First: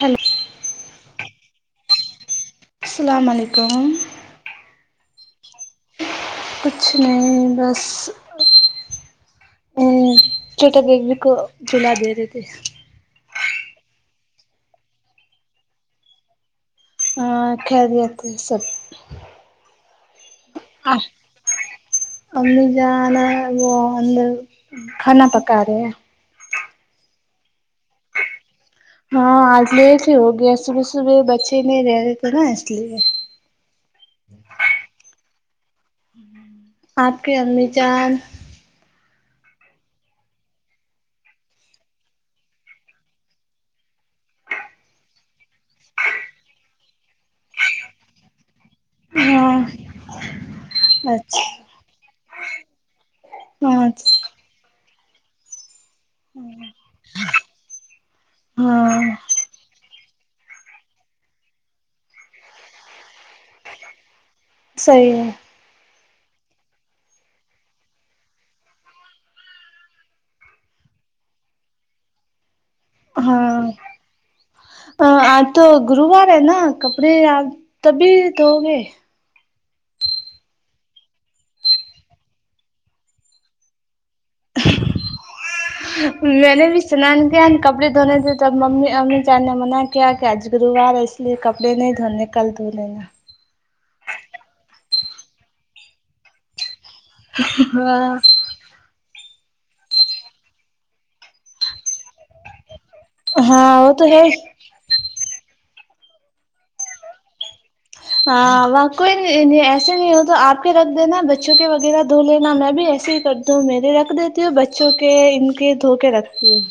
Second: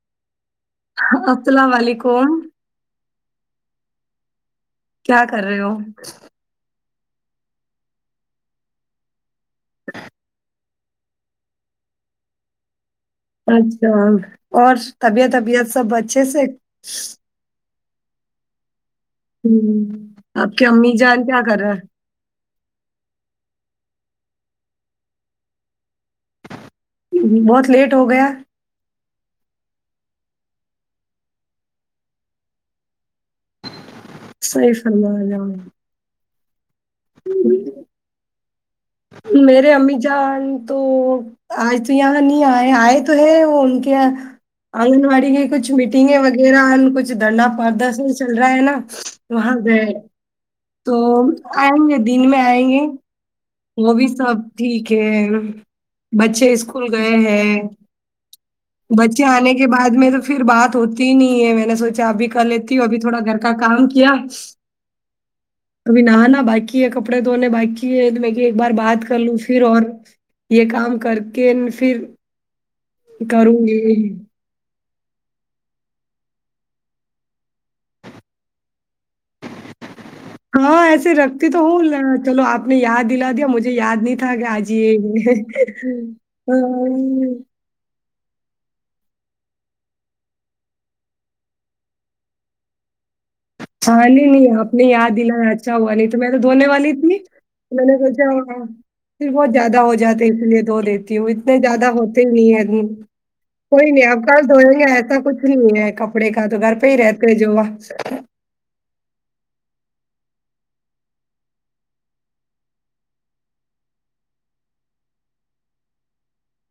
hello السلام علیکم السلام علیکم کیا کر رہے ہو کچھ نہیں بس چھوٹا بیبی کو جھلا دے رہے تھے اچھا اور طبیعت ابیعت سب اچھے سے ہاں خریت سے ہے سب ہمم آپ کی امی جان کیا کر رہے ہے امی جان وہ اندر کھانا پکارے ہے بہت لیٹ ہو گیا ہاں آج لٹ ہی ہو گیا صبح صبح بچے نہیں رہ رہے تھے نا اس لیے صحیح فرمایا آپ کے امی جان میرے امی جان تو آج تو یہاں نہیں آئے آئے تو ہے وہ ان کے یہاں آنگن واڑی کی کچھ میٹنگیں وغیرہ کچھ دھنڈنا پردرشن چل رہا ہے نا ہاں وہاں گئے تو اچھا آئیں گے دن میں آئیں گے ہاں وہ بھی سب ٹھیک ہے بچے اسکول گئے ہیں ہاں بچے آنے کے بعد میں تو پھر بات ہوتی ہی نہیں ہے میں نے سوچا ابھی کر لیتی ہو ابھی تھوڑا گھر کا کام کیا صحیح ہے ابھی نہانا باقی ہے کپڑے دونے باقی ہے ایک بار بات کر لوں پھر اور یے کام کر کے پھر کروں ہاں گی اج تو گروور ہے نا کپڑے آج تبھی دھو گے ہاں ایسے رکھتی تو ہوں چلو آپ نے یاد دلا دیا مجھے یاد نہیں تھا کے آج یے میں نے بھی سنان کیا [unintelligible] کپڑے دھونے تھے تو اب ممی امی چان نے منع کیا کہ آج گرووار ہے اس لیے کپڑے نہیں دھونے کل دھو لینا ہاں نہیں نہیں آپ نے یاد دلایا اچھا ہوا نہیں تو میں تو دھونے والی تھی میں نے ہاں سونچا ہوگا پھر بہت زیادہ ہو جاتے ہیں اسی لیے دھو دیتی ہوں اتنے زیادہ ہوتے نہیں ہیں ہاں کوئی وہ تو نہیں اپ ہے کل دوڑیں گے ایسا کچھ ہے کپڑے کا تو گھر پہ ہی رہتے جوا ہاں و کوئی ایسے نہیں ہو تو آپ کے رکھ دینا بچوں کے وغیرہ دھ لینا میں بھی ایسے ہی کرتی تو میرے رکھ دیتی ہو بچوں کے ان کے دھو کے رکھتی ہووں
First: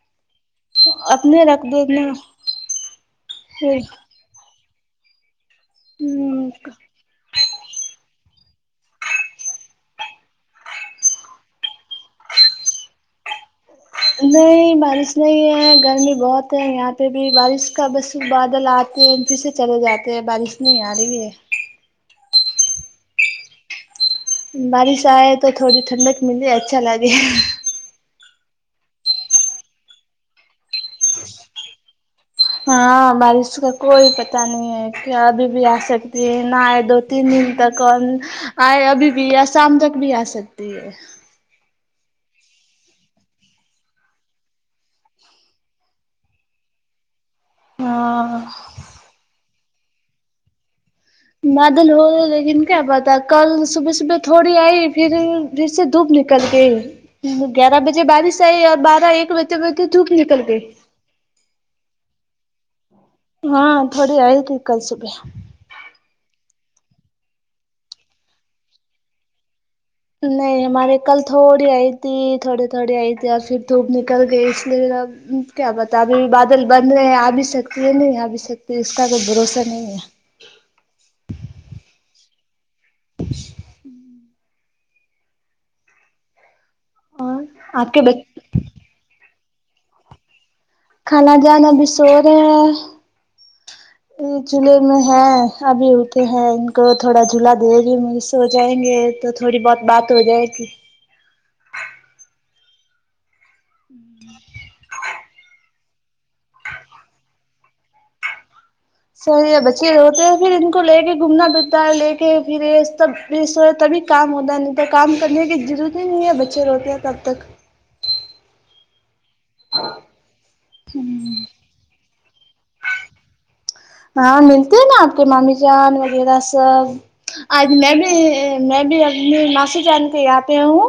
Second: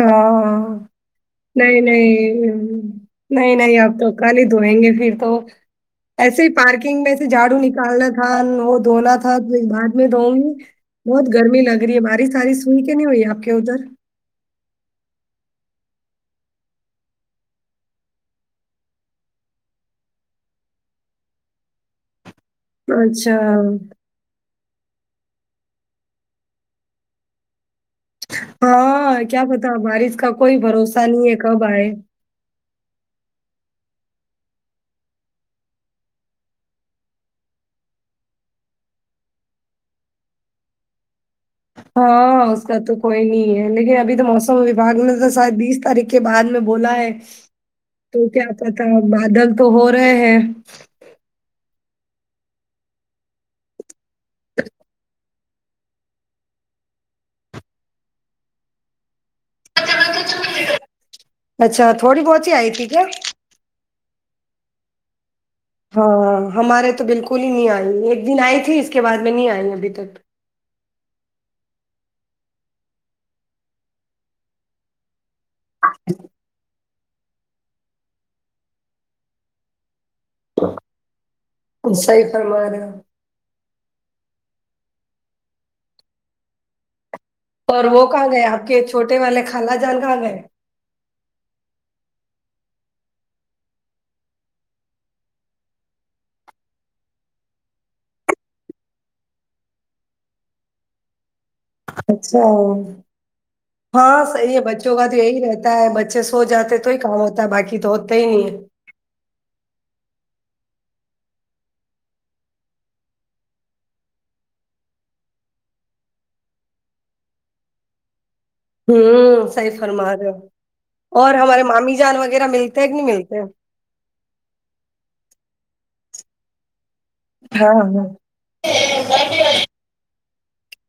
ہاں رکھ نہیں دینا نہیں نہیں نہیں اب تو کل ہی دھوئیں گے پھر تو ایسے ہی پارکنگ میں سے جھاڑو نکالنا ان وہ دھونا تھا تو بعد میں دھؤ ی بہت گرمی لگ رہی ہے بار ش ہارس ی سوئی کے نہیں ہوئی ہے آپ کے ادھر نہیں بارش نہیں ہے گرمی بہت ہے یہاں پہ بھی بارش کا بس بادل آتا پھر سے چلے جاتے ہیں بارش نہیں آ رہی ہے اچھا بارش آئے تو تھوڑی ٹھنڈک ملے اچھا لگے ہاں کیا پتا بارش کا کوئی بھروسہ نہیں ہے کب آئے ہاں بارش کا کوئی پتا نہیں ہے کیا ابھی بھی آ سکتی ہے نہئے دو تین دن تک اور آئے ابھی بھی یا شام تک بھی آ سکتی ہے ہاں اس کا تو کوئی نہیں ہے لیکن ابھی تو موسم وباگ نے تو شاید بیس تاریخ کے بعد میں بولا ہے تو ہاں کیا پتا بادل تو ہو رہے ہیں معادل ہو گئے لیکن کیا پتہ کل صبح صبح تھوڑی آئی پھر پھر سے دھوپ نکل گئی گیارہ بجے بارش آئی اور بارہ ایک بجے تو دھو پ ی نکل گئیں اچھا تھوڑی بہت ہی آئی تھی کیا ہاں تھوڑی آئی تھی کل صبح ہاں ہاں ہمارے تو بالکل ہی نہیں آئی ایک دن آئی تھی اس کے بعد میں نہیں آئی ابھی تک نہیں ہمارے کل تھوڑی آئی تھی تھوڑی تھوڑی آئی تھی اور پھر دھوپ نکل گئی اس لیے ا کیا بتا ابھی بادل بن رہے ہیں آ بھی سکتی ہے نہیں آ بھی سکتی اس کا کوئی بھروسہ نہیں ہے تم صحیح فرمارہی ہو اور آپ کے وہ کہاں بچ گئے آپ کے چھوٹے والے خالا جان کہاں گئے خالا جان ابھی سو رہے ہیں یہ جولہے میں ہے ابھی اٹھے ہیں ان کو تھوڑا جھولا دے گی م سو جائیں گے تو تھوڑی بہت بات ہو جائے گی اچھا ہاں صحیح ہے بچوں کا تو یہی رہتا ہے بچے سو جاتے تو ہی کام ہوتا ہے باقی تو ہوتے ہی نہیں صحیح ہے بچے جو ہوتے ہیں پھر ان کو لے کے گھومنا پھرتا ہے لے کے پھر یہ سب یہ سو تبھی کام ہوتا ہے نہیں تو کام کرنے کی ضرورت ہی نہیں ہے بچے روتے ہیں تب تک ہوں صیح فرما رہے اور ہمارے مامی جان وغیرہ ملتے ہیں کہ نہیں ملتے ہاں ملتے ہیں نا آپ کے مامی جان وغیرہ سب آج ہاں میں ہاں بھی میں بھی اپنی ماسی جان کے آاں پہ ہوں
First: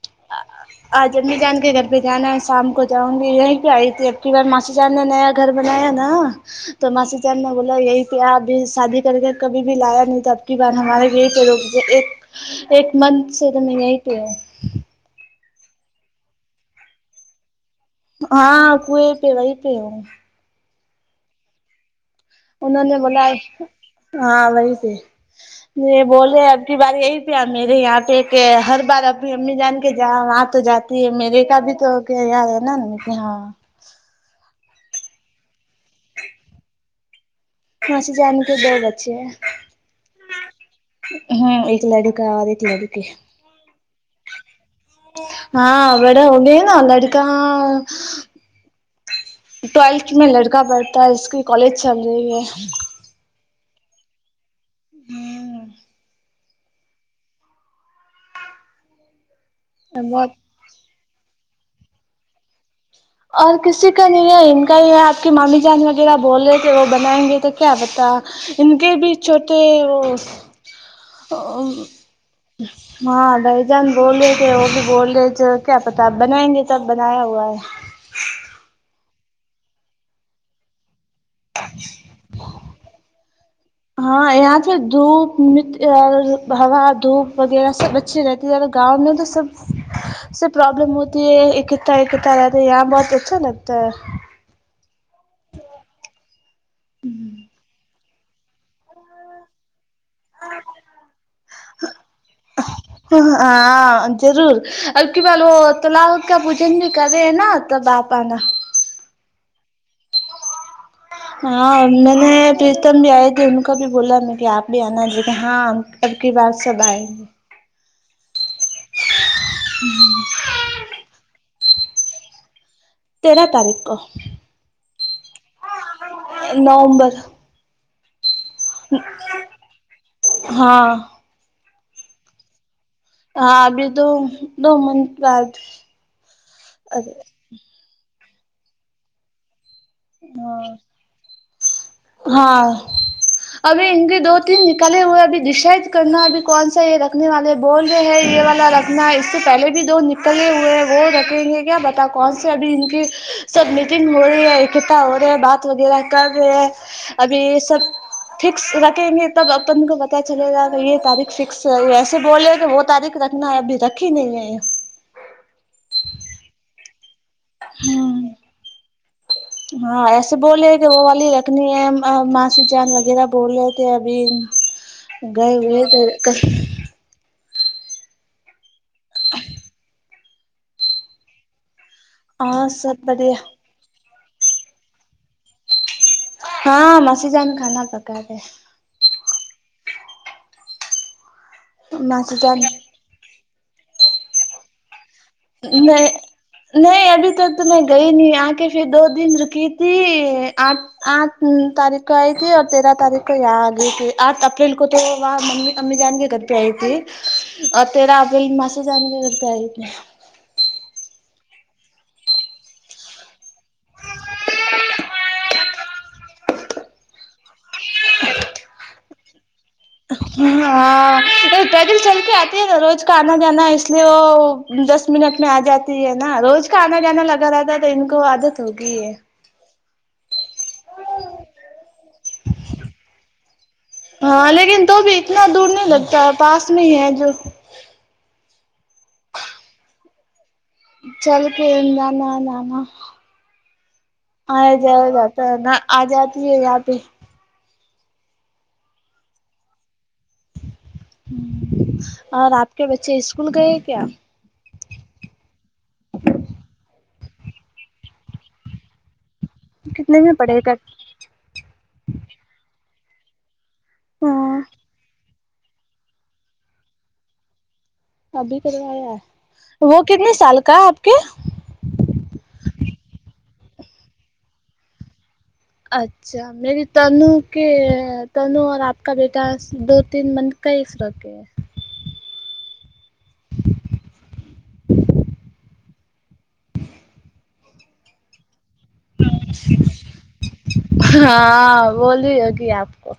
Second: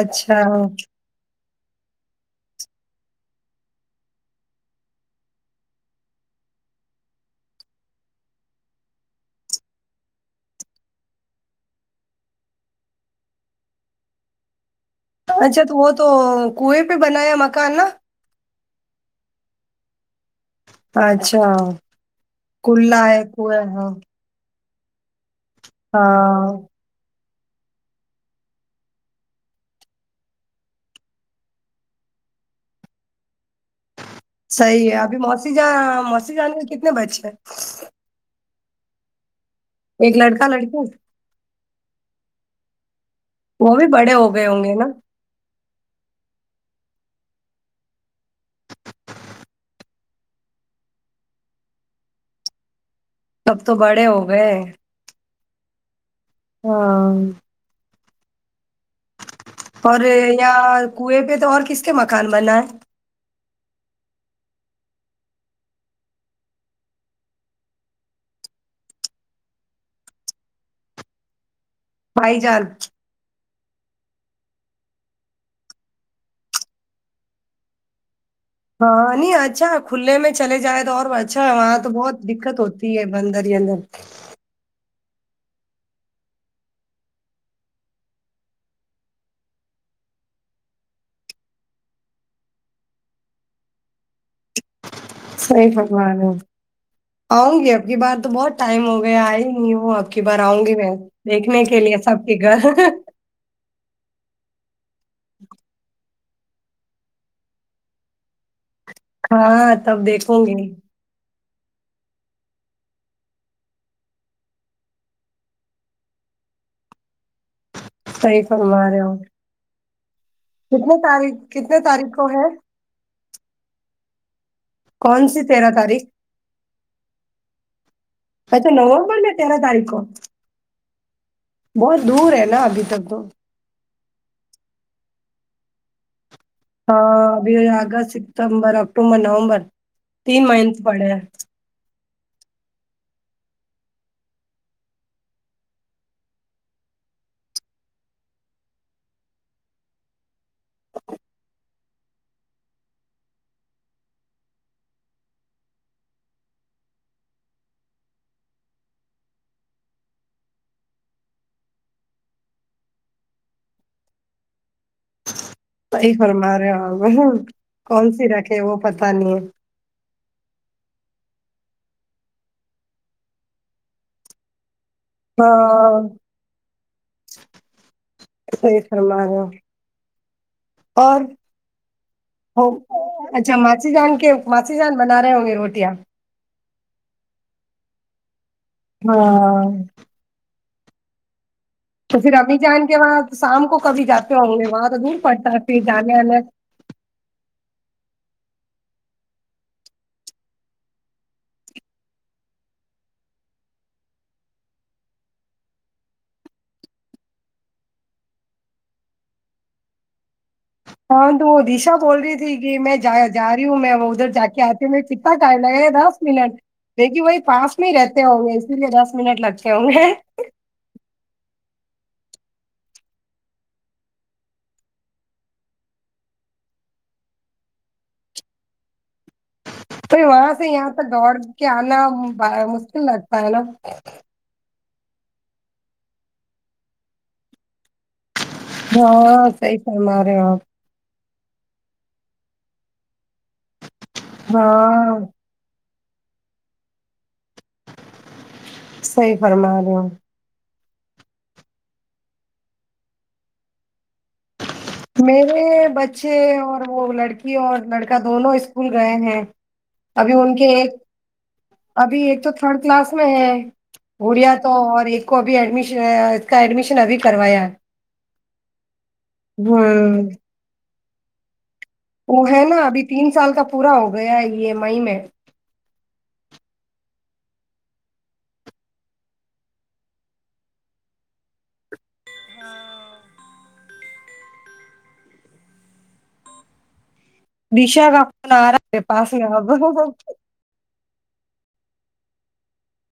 اچھا ا امی جان کے گھر پہ جانا ہے شام کو جاؤں گی یہیں پہ آئی تھی اب کی بار ماسی جان نے نیا گھر بنایا نا تو ماسی جان نے بولا یہی کیا ابھی شادی کر کے کبھی بھی لایا نہیں تو اب کی بارہمارے یہ لو ایک ایک منتھ سے تو میں یہیں پہ ہ اچھا تو وہ تو کنویں پہ بنایا مکان نا ہاں کنویں پہ وہی پہ ہے اچھا انہوں نے کلا ہے بولا ک ہاں ہاں وہی تھی یہ بولے ہاں اب کی بار یہی پہ میرے یہاں پہ کہ ہر بار ابھی امی جان کے جا وہاں تو جاتے یہ میرے کا بھی تو کیا یار ہے نا ہاں صحیح ہے ابھی موسی جا موسی جان ے کے کتنے بچے ہیں موسی جان کے دو بچے ہیں ایک لڑکا لڑکی ہمم ایک لڑکا اور ایک لڑکی وہ بھی بڑے ہو گئے ہوں گے نا ہا بڑے ہونگے ہی نا لڑ کا ٹویلتھ میں لڑکا پڑھتا ہے اس کی کالج چل رہی ہے تب تو بڑے ہوگئے ہے آمم ہاں اور ہے بہت یا کنویں پے تو اور کس کے مکان بنا ہے اور کسی کا نہیں ہے ان کا ہی ہے آپ کے مامی جان وغیرہ بول رہے تھے وہ بنائیں گے تو کیا پتہ ان کے بھی چھوٹے وہ بھائی جان ہاں بھائی جان بول رہے تھے وہ بھی بول رہے تھے کیا پتہ بنائیں گے تب بنایا ہوا ہے ہاں نہیں اچھا کھلے میں چلے جائے تو اور اچھا وہاں تو بہت دقت ہوتی ہے اندر ہی اندر ہاں یہاں دھوپ مت ہوا دھوپ وغیرہ سب اچھی رہتی ہے اور گاؤں میں تو سب سے پرابلم ہوتی ہے ایک کتا ایک کتا رہتے ہے یہاں بہت اچھا لگتا ہے صحیح فرما رہے ہو آؤں گی اب کی بار تو بہت ٹائم ہو گیا آئ ہی نہیں ہوں اب کی بار آؤں گی میں دیکھنے کے لیے سب کے گھر ہاں ضرور اب کی بار وہ تلاوت کا پوجن بھی کرے ہے نا تب آپ آنا ہاں تب دیکھوں گی ہاں میں نے پستم بھی آئے تھے ان کا بھی بولا میں کہا آپ بھی آنا بولے کے ہاں اب کی بار سب ائیں گے صحیح فرمارہے ہو ہمم کتنے تاریخ کتنے تاریخ کو ہے تیرہ تاریخ کو کون سی تیرہ تاریخ نومبر اچھا نومبر نے تیرا تاریخ کو ہاں بہت دور ہے نا ابھی تک تو ہاں ابھی تو دو منتھ سات ہاں ابھی آگسٹ ستمبر اکتوبر نومبر تین ہاں مہینے پڑے ہیں ہاں ابھی ان کے دو تین نکالے ہوئے ابھی ڈشائیڈ کرنا ابھی کون سا یے رکھنے والے بول رہے ہیں یے والا رکھنا اس سے پہلے بھی دو نکلے ہوئے وہ رکھیں گے کیا پتہ تا کون سی ابھی ان کی سب میٹنگ ہو رہی ہے ایک کتا ہو رہے ہے بات وغیرہ کر رہے ہیں ابھی یے سب فکس رکھیں گے تب اپن کو پتہ چلے گا کہ یے تاریخ فکس ہے ایسے بولے کہ وہ تاریخ رکھ نا ابھی رکھی نہیں ہے صحیح فرما رہے آپ کون سی ہوں رکھے وہ پتہ نہیں ہے ہاں ایسے بول رہے کہ وہ والی رکھنی ہے ماسی جان وغیرہ بول رہے تھے ابھی گئے ہوئے ہاں تو صحیح فرما رہے ہیں اور ہاں سب بڑھیا اچھا ماسی جان کے ماسی جان بنا رہے ہوں گے روٹیاں ہاں ماسی جان کھانا پکا رہے ہے ہاں تو پھر ابھی جان کے وہاں شام کو کبھی جاتے ہوں گے وہاں تو دور پڑتا ہے پھر میں جانے آنے نہیں ابھی تک تو میں گئی نہیں آ کے پھر دو دن رکی تھی آج آٹھ تاریخ کو آئی تھی اور تیرہ تاریخ کو یہاں آگئی تھی آٹھ اپریل کو تو وہاں ممی امی جان کے گھر پے ائی تھی تیرا اپریل ماسی جان کے گھر پے ائی تھی ہاں وہ دشا بول رہی تھی کی میں جایا جاری ہوں میں وہ ادھر جا کے آتی ہوں مے کتنا ٹائم لگا دس منٹ لیکن وہی پاس میں ہی رہتے ہوں گے اسی لیے دس منٹ لگتے ہوں گے ہاں پیدل چل کے آتی ہے نا روز کا آنا جانا ہے اس لیے وہ دس منٹ میں آ جات تی ہے نا روز کا انا جانا لگا رہتا ہے تو ان کو عادت ہوگئی ہے تو وہاں سے یہاں تک دوڑ کے آنا مشکل لگتا ہے نا ہاں لیکن تو بھی اتنا دور نہیں لگتا پاس میں ہی ہے جو ہاں صحیح فرما رہے ہو آپ چل کے [unintelligible] نانا آیا جایا ہاں جاتا ہے نہ آ جاتی ہے یہاں پے صحیح فرما رہے ہو اور آپ کے بچے اسکول گئے کیا میرے بچے اور وہ لڑکی اور لڑکا دونوں اسکول گئے ہیں کتنے میں ابھی پڑے ان ہیں کے کک ایک ابھی ایک تو تھرڈ کلاس میں ہے گڑیا ہاں تو اور ایک کو بھی ایڈش اس کا ایڈمیشن ابھی کروایا ابھی کروایا ہے وہ ہوں کتنے سال کا ہے آپ کے وہ ہے نا ابھی تین سال کا پورا ہو گیا ہے یے میی میں اچھا اچھا میری تنو کے تنو اور آپ کا بیٹا دو تین منتھ کا ہی فرق ہے دشا کا فون ارہا ہے میرے پاس اب ہاں بول رہی ہوگی آپ کو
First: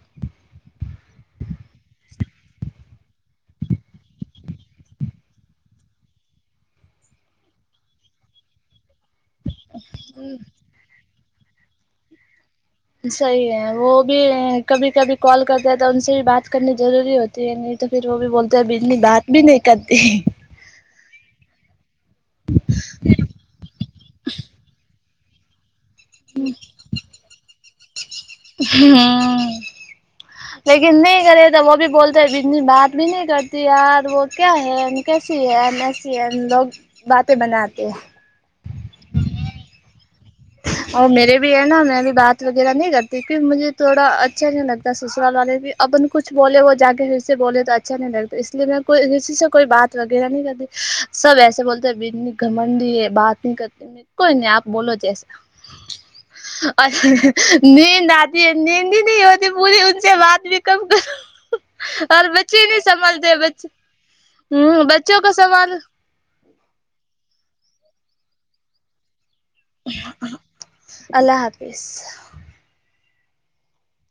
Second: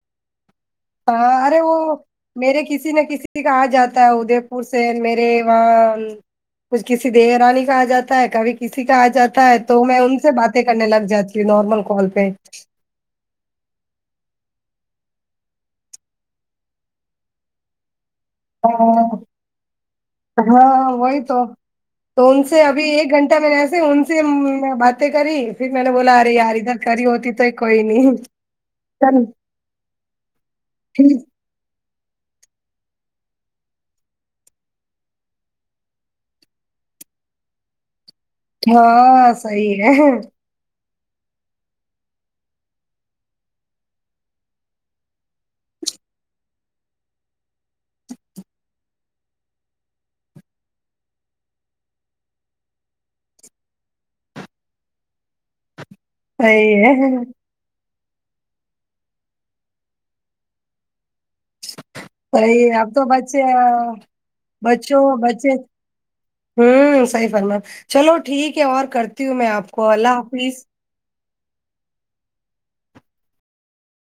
ہاں ارے وہ میرے کسی نا کسی کا آجاتا ہے ادے پور سے میرے وہاں کچھ کسی دیورانی کا آ جاتا ہے کبھی کسی کا آ جاتا ہے تو میں ان سے باتیں کرنے لگ جاتی ہوں نارمل کال پے صحیح ہے وہ بھی کبھی کبھی کال کرتے ہیں تو ان سے بھی بات کرنی ضروری ہو تی ہے نہیں تو پھر وہ بھی بولتے اب اتنی ہاں بات بھی نہیں کرتی ہاں وہی تو تو ان سے ابھی ایک گھن ٹہ میں نے ایسے ان سے باتیں کری پھر میں نے بولا ارے یار ادھر کری ہوتی تو ہی کوئی نہیں چل ہمم لیکن نہیں ٹھیک کرے وہ بھی بولتے ہیں اتنی بات بھی نہیں کرتی یار وہ کیا ہے کیسی ہے ایسی ہے لوگ باتیں بناتے ہیں ہاں صحیح ہے اور میرے بھی ہے نا میں بھی بات وغیرہ نہیں کرتی پھر مجھے تھوڑا اچھا نہیں لگتا سسرال والے بھی اپن کچھ بولے وہ جا کے کسی سے بولے تو اچھا نہیں لگتا اس لیے میں کوئی کسی سے کوئی بات وغیرہ نہیں کرتی سب ایسے بولتے ہیں بیندنی گھمنڈی ہے بات نہیں کرتے میں کوئی نہیں آپ بولو جیسے صحیح اور ہے نیند آتی ہے نیند ہی نہیں ہوتی پوری ان سے بات بھی کم کر اور صحیح بچے ہے نہیں اب تو سنبھلتے آ، بچے ہمم بچوں کو سنبھالوں ہمم صحیح فرما چلو ٹھیک ہے اور کرتی ہوں میں آپ کو اللہ حافظ اللہ حافظ